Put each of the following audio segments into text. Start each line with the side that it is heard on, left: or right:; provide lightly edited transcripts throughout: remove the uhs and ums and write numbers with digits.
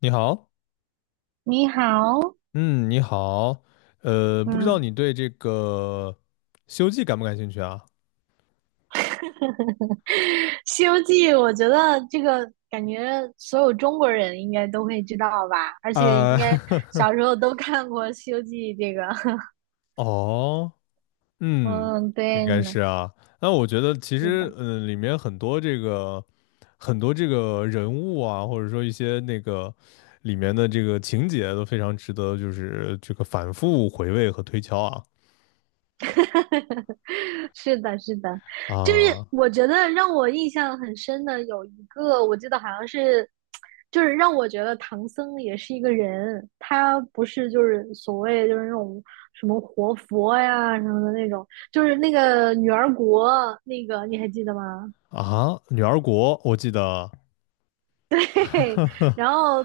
left: 你好，
right: 你好，
left: 嗯，你好，不知道
right: 嗯，
left: 你对这个《西游记》感不感兴趣啊？
right: 《西游记》，我觉得这个感觉所有中国人应该都会知道吧，而且应该
left: 啊、
right: 小时候都看过《西游记》这个。
left: 哦，嗯，
right: 嗯，
left: 应
right: 对
left: 该
right: 呢，
left: 是啊。那我觉得其
right: 是
left: 实，
right: 的。
left: 里面很多这个人物啊，或者说一些那个里面的这个情节都非常值得，就是这个反复回味和推敲啊
right: 是的，是的，就是
left: 啊
right: 我觉得让我印象很深的有一个，我记得好像是，就是让我觉得唐僧也是一个人，他不是就是所谓就是那种什么活佛呀什么的那种，就是那个女儿国那个你还记得吗？
left: 啊！女儿国，我记得，
right: 嘿嘿，然后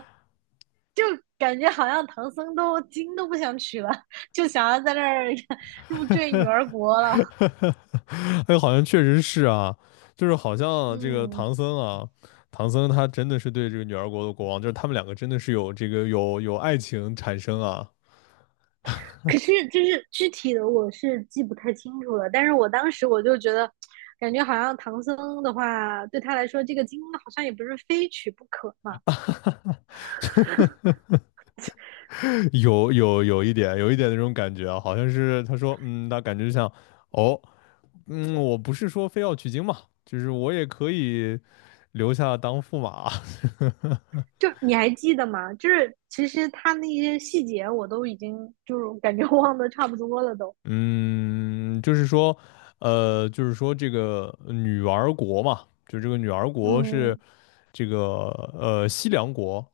right: 就感觉好像唐僧都经都不想取了，就想要在那儿 入赘女儿国了。
left: 哎，好像确实是啊，就是好像这个
right: 嗯，
left: 唐僧啊，唐僧他真的是对这个女儿国的国王，就是他们两个真的是有这个有有爱情产生啊，
right: 可是就是具体的我是记不太清楚了，但是我当时我就觉得，感觉好像唐僧的话，对他来说这个经好像也不是非取不可嘛。
left: 有一点那种感觉啊，好像是他说，嗯，那感觉就像，哦，嗯，我不是说非要取经嘛，就是我也可以留下当驸马，
right: 就你还记得吗？就是其实他那些细节我都已经就是感觉忘的差不多了都。
left: 嗯，就是说这个女儿国嘛，就这个女儿国是。
right: 嗯
left: 这个西凉国，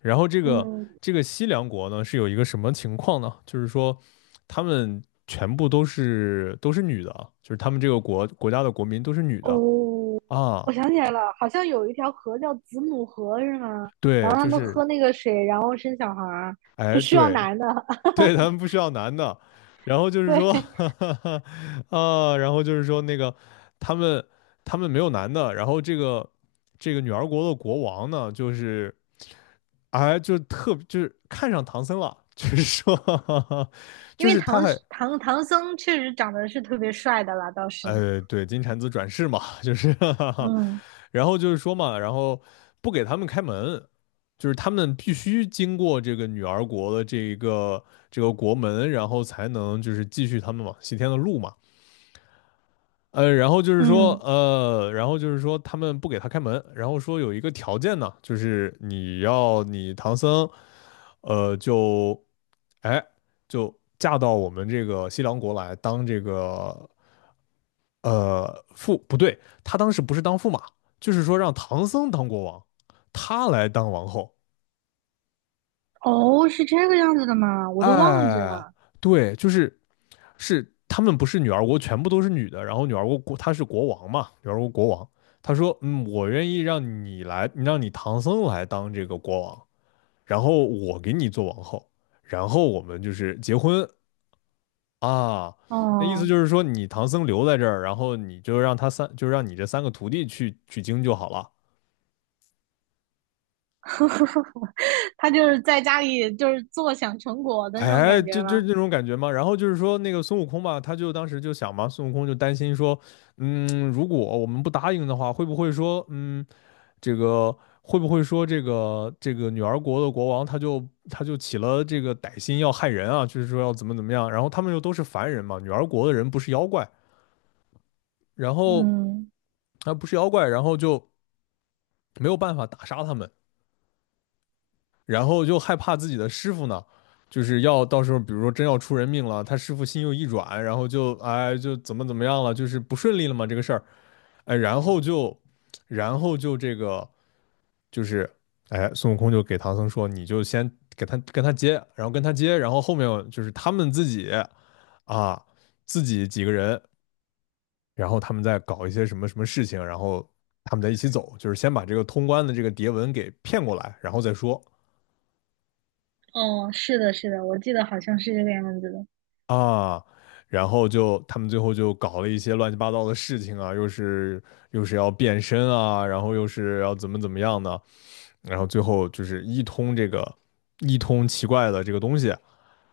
left: 然后这个
right: 嗯
left: 这个西凉国呢是有一个什么情况呢？就是说他们全部都是女的啊，就是他们这个国家的国民都是女
right: 哦，
left: 的啊，
right: 我想起来了，好像有一条河叫子母河是吗？然
left: 对，
right: 后他
left: 就
right: 们
left: 是
right: 喝那个水，然后生小孩儿，不
left: 哎
right: 需要
left: 对
right: 男的。
left: 对，他们不需要男的，然后就是说
right: 对，
left: 啊，然后就是说那个他们他们没有男的，然后这个女儿国的国王呢就是。哎，就是看上唐僧了，就是说，
right: 因
left: 就
right: 为
left: 是他
right: 唐
left: 还
right: 唐唐僧确实长得是特别帅的啦，倒是，
left: 对，金蝉子转世嘛，就是
right: 嗯
left: 然后就是说嘛，然后不给他们开门，就是他们必须经过这个女儿国的这一个这个国门，然后才能就是继续他们往西天的路嘛。呃，然后就是说，
right: 嗯，
left: 呃，然后就是说，他们不给他开门，然后说有一个条件呢，就是你要你唐僧，就，哎，就嫁到我们这个西凉国来当这个，不对，他当时不是当驸马，就是说让唐僧当国王，他来当王后。
right: 哦，是这个样子的吗？我都忘记
left: 哎，
right: 了。
left: 对，就是他们不是女儿国全部都是女的，然后女儿国他是国王嘛，女儿国国王，他说嗯，我愿意让你来，让你唐僧来当这个国王，然后我给你做王后，然后我们就是结婚啊。那意思
right: 哦，
left: 就是说，你唐僧留在这儿，然后你就让他三，就让你这三个徒弟去取经就好了。
right: 他就是在家里就是坐享成果的那种
left: 哎，
right: 感觉
left: 就
right: 吗？
left: 这种感觉嘛。然后就是说，那个孙悟空吧，他就当时就想嘛，孙悟空就担心说，嗯，如果我们不答应的话，会不会说，嗯，这个会不会说这个女儿国的国王他就起了这个歹心要害人啊，就是说要怎么怎么样，然后他们又都是凡人嘛，女儿国的人不是妖怪，然后
right: 嗯，
left: 他不是妖怪，然后就没有办法打杀他们，然后就害怕自己的师傅呢。就是要到时候，比如说真要出人命了，他师傅心又一软，然后就哎就怎么怎么样了，就是不顺利了嘛这个事儿，哎，然后就，然后就这个就是哎，孙悟空就给唐僧说，你就先给他跟他接，然后跟他接，然后后面就是他们自己啊，自己几个人，然后他们再搞一些什么什么事情，然后他们在一起走，就是先把这个通关的这个牒文给骗过来，然后再说
right: 哦，是的，是的，我记得好像是这个样子的。
left: 啊。然后就他们最后就搞了一些乱七八糟的事情啊，又是要变身啊，然后又是要怎么怎么样呢？然后最后就是一通奇怪的这个东西，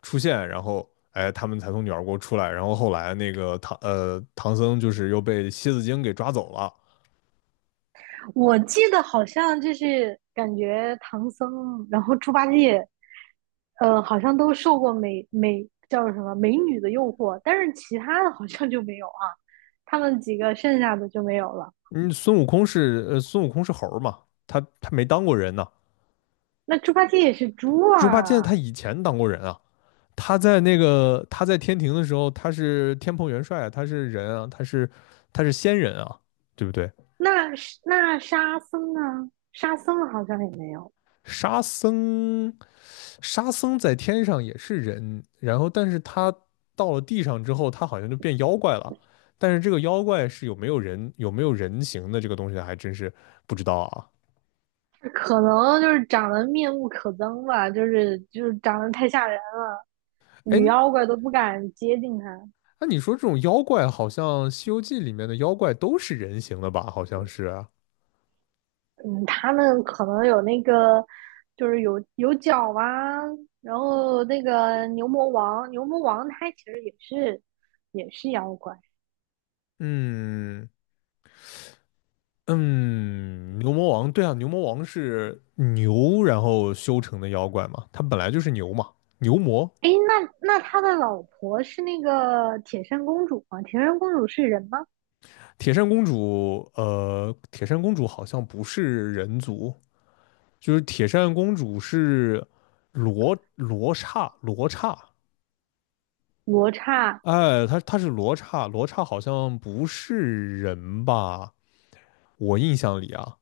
left: 出现，然后哎，他们才从女儿国出来。然后后来那个唐僧就是又被蝎子精给抓走了。
right: 我记得好像就是感觉唐僧，然后猪八戒，好像都受过美美叫什么美女的诱惑，但是其他的好像就没有啊，他们几个剩下的就没有了。
left: 嗯，孙悟空是猴儿嘛，他没当过人呢。
right: 那猪八戒也是猪
left: 猪八戒
right: 啊，
left: 他以前当过人啊，他在那个他在天庭的时候，他是天蓬元帅啊，他是人啊，他是仙人啊，对不对？
right: 那是那沙僧呢？沙僧好像也没有，
left: 沙僧，沙僧在天上也是人，然后但是他到了地上之后，他好像就变妖怪了。但是这个妖怪是有没有人形的这个东西，还真是不知道啊。
right: 可能就是长得面目可憎吧，就是就是长得太吓人了，
left: 哎，
right: 女妖怪都不敢接近他。
left: 那你说这种妖怪，好像《西游记》里面的妖怪都是人形的吧？好像是。
right: 嗯，他们可能有那个，就是有有角啊，然后那个牛魔王，牛魔王他其实也是也是妖怪。
left: 嗯嗯，牛魔王，对啊，牛魔王是牛然后修成的妖怪嘛，他本来就是牛嘛，牛魔
right: 诶，那那他的老婆是那个铁扇公主吗？铁扇公主是人吗？
left: 铁扇公主，铁扇公主好像不是人族，就是铁扇公主是罗刹，
right: 罗刹
left: 哎，她是罗刹，罗刹好像不是人吧？我印象里啊，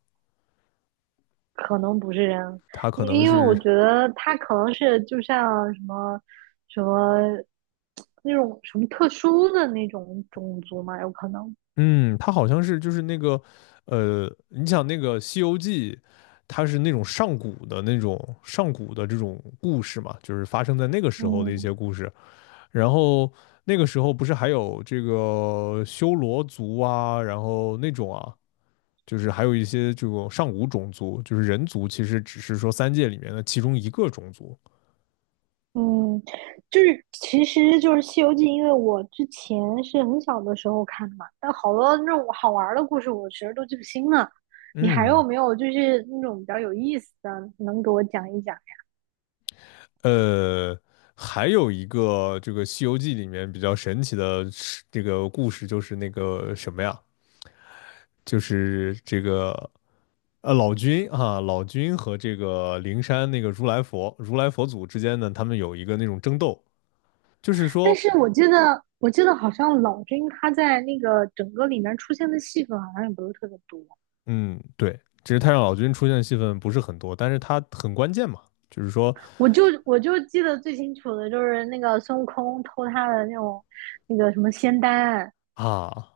right: 可能不是人，
left: 她可
right: 因
left: 能
right: 因为我
left: 是，
right: 觉得他可能是就像什么什么那种什么特殊的那种种族嘛，有可能。
left: 嗯，她好像是就是那个，你想那个《西游记》。它是那种上古的这种故事嘛，就是发生在那个时候的一
right: 嗯
left: 些故事。然后那个时候不是还有这个修罗族啊，然后那种啊，就是还有一些这种上古种族，就是人族，其实只是说三界里面的其中一个种族。
right: 嗯，就是其实就是《西游记》，因为我之前是很小的时候看的嘛，但好多那种好玩儿的故事，我其实都记不清了。你还有
left: 嗯，
right: 没有就是那种比较有意思的，能给我讲一讲？
left: 呃，还有一个这个《西游记》里面比较神奇的是这个故事，就是那个什么呀，就是这个。老君啊，老君和这个灵山那个如来佛、如来佛祖之间呢，他们有一个那种争斗，就是
right: 但
left: 说，
right: 是我记得，我记得好像老君他在那个整个里面出现的戏份好像也不是特别多。
left: 嗯，对，其实太上老君出现的戏份不是很多，但是他很关键嘛，就是说
right: 我就我就记得最清楚的就是那个孙悟空偷他的那种那个什么仙丹，
left: 啊，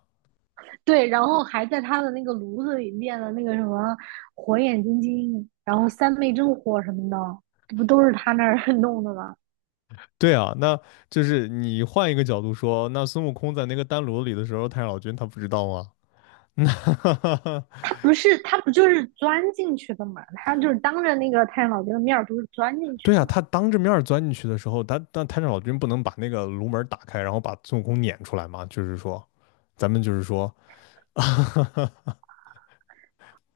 right: 对，然后还在他的那个炉子里练了那个什么火眼金睛，然后三昧真火什么的，这不都是他那儿 弄的吗？
left: 对啊，那就是你换一个角度说，那孙悟空在那个丹炉里的时候，太上老君他不知道吗？那
right: 他不是，他不就是钻进去的嘛？他就是当着那个太上老君的面儿，不是钻进去
left: 对
right: 的
left: 啊，
right: 嘛？
left: 他当着面钻进去的时候，他但太上老君不能把那个炉门打开，然后把孙悟空撵出来吗？就是说，咱们就是说，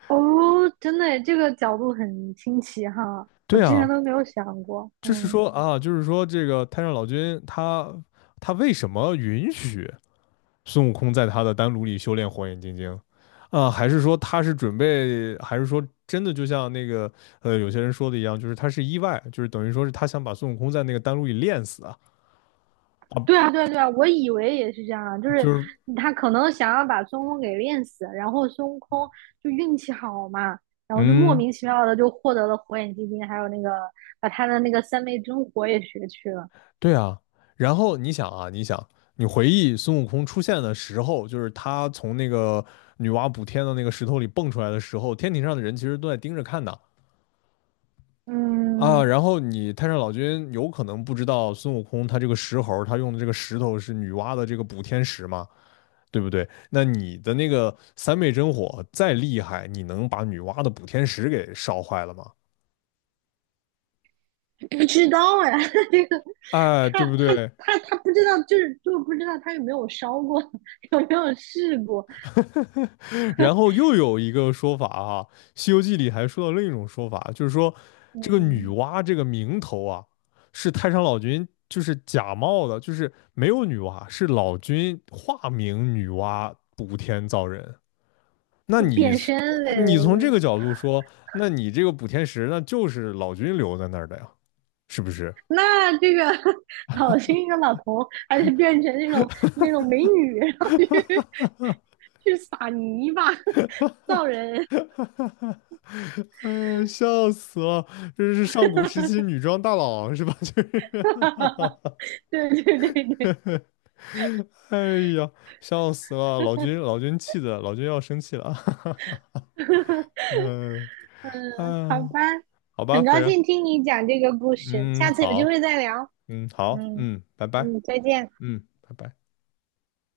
right: 哦，真的耶这个角度很新奇哈，我
left: 对
right: 之前
left: 啊，
right: 都没有想过。
left: 就是
right: 嗯，
left: 说啊，就是说这个太上老君他为什么允许孙悟空在他的丹炉里修炼火眼金睛，啊，还是说他是准备，还是说真的就像那个有些人说的一样，就是他是意外，就是等于说是他想把孙悟空在那个丹炉里炼死啊，
right: 对啊，对啊，对啊，我以为也是这样啊，就是
left: 就是
right: 他可能想要把孙悟空给练死，然后孙悟空就运气好嘛，然后就莫
left: 嗯，
right: 名其妙的就获得了火眼金睛，还有那个把他的那个三昧真火也学去了。
left: 对啊，然后你想你回忆孙悟空出现的时候，就是他从那个女娲补天的那个石头里蹦出来的时候，天庭上的人其实都在盯着看的，啊，
right: 嗯，
left: 然后你太上老君有可能不知道孙悟空他这个石猴他用的这个石头是女娲的这个补天石嘛，对不对？那你的那个三昧真火再厉害，你能把女娲的补天石给烧坏了吗？
right: 不知道哎，这个
left: 哎，
right: 他
left: 对不
right: 他
left: 对？
right: 他他不知道，就是就不知道他有没有烧过，有没有试过，
left: 然后又有一个说法哈，《西游记》里还说到另一种说法，就是说这个女
right: 嗯，
left: 娲这个名头啊，是太上老君就是假冒的，就是没有女娲，是老君化名女娲补天造人。那
right: 就
left: 你
right: 变身呗，
left: 你从这个角度说，那你这个补天石那就是老君留在那儿的呀，是不是？
right: 那这个 老一个老头还得变成那种那种美女，然后去去撒泥巴造人。
left: 哎，笑死了！这是上古时期女装大佬是吧？就是
right: 对对对对，
left: 哎呀，笑死了！老君，老君气的，老君要生气了。哈哈嗯、呃，
right: 嗯，好
left: 啊，
right: 吧，
left: 好吧，
right: 很
left: 飞
right: 高
left: 人，
right: 兴听你讲这个故事，
left: 嗯，
right: 下次有机
left: 好，
right: 会再聊。
left: 嗯，好，
right: 嗯。
left: 嗯，拜拜，
right: 嗯，再见。
left: 嗯，拜拜。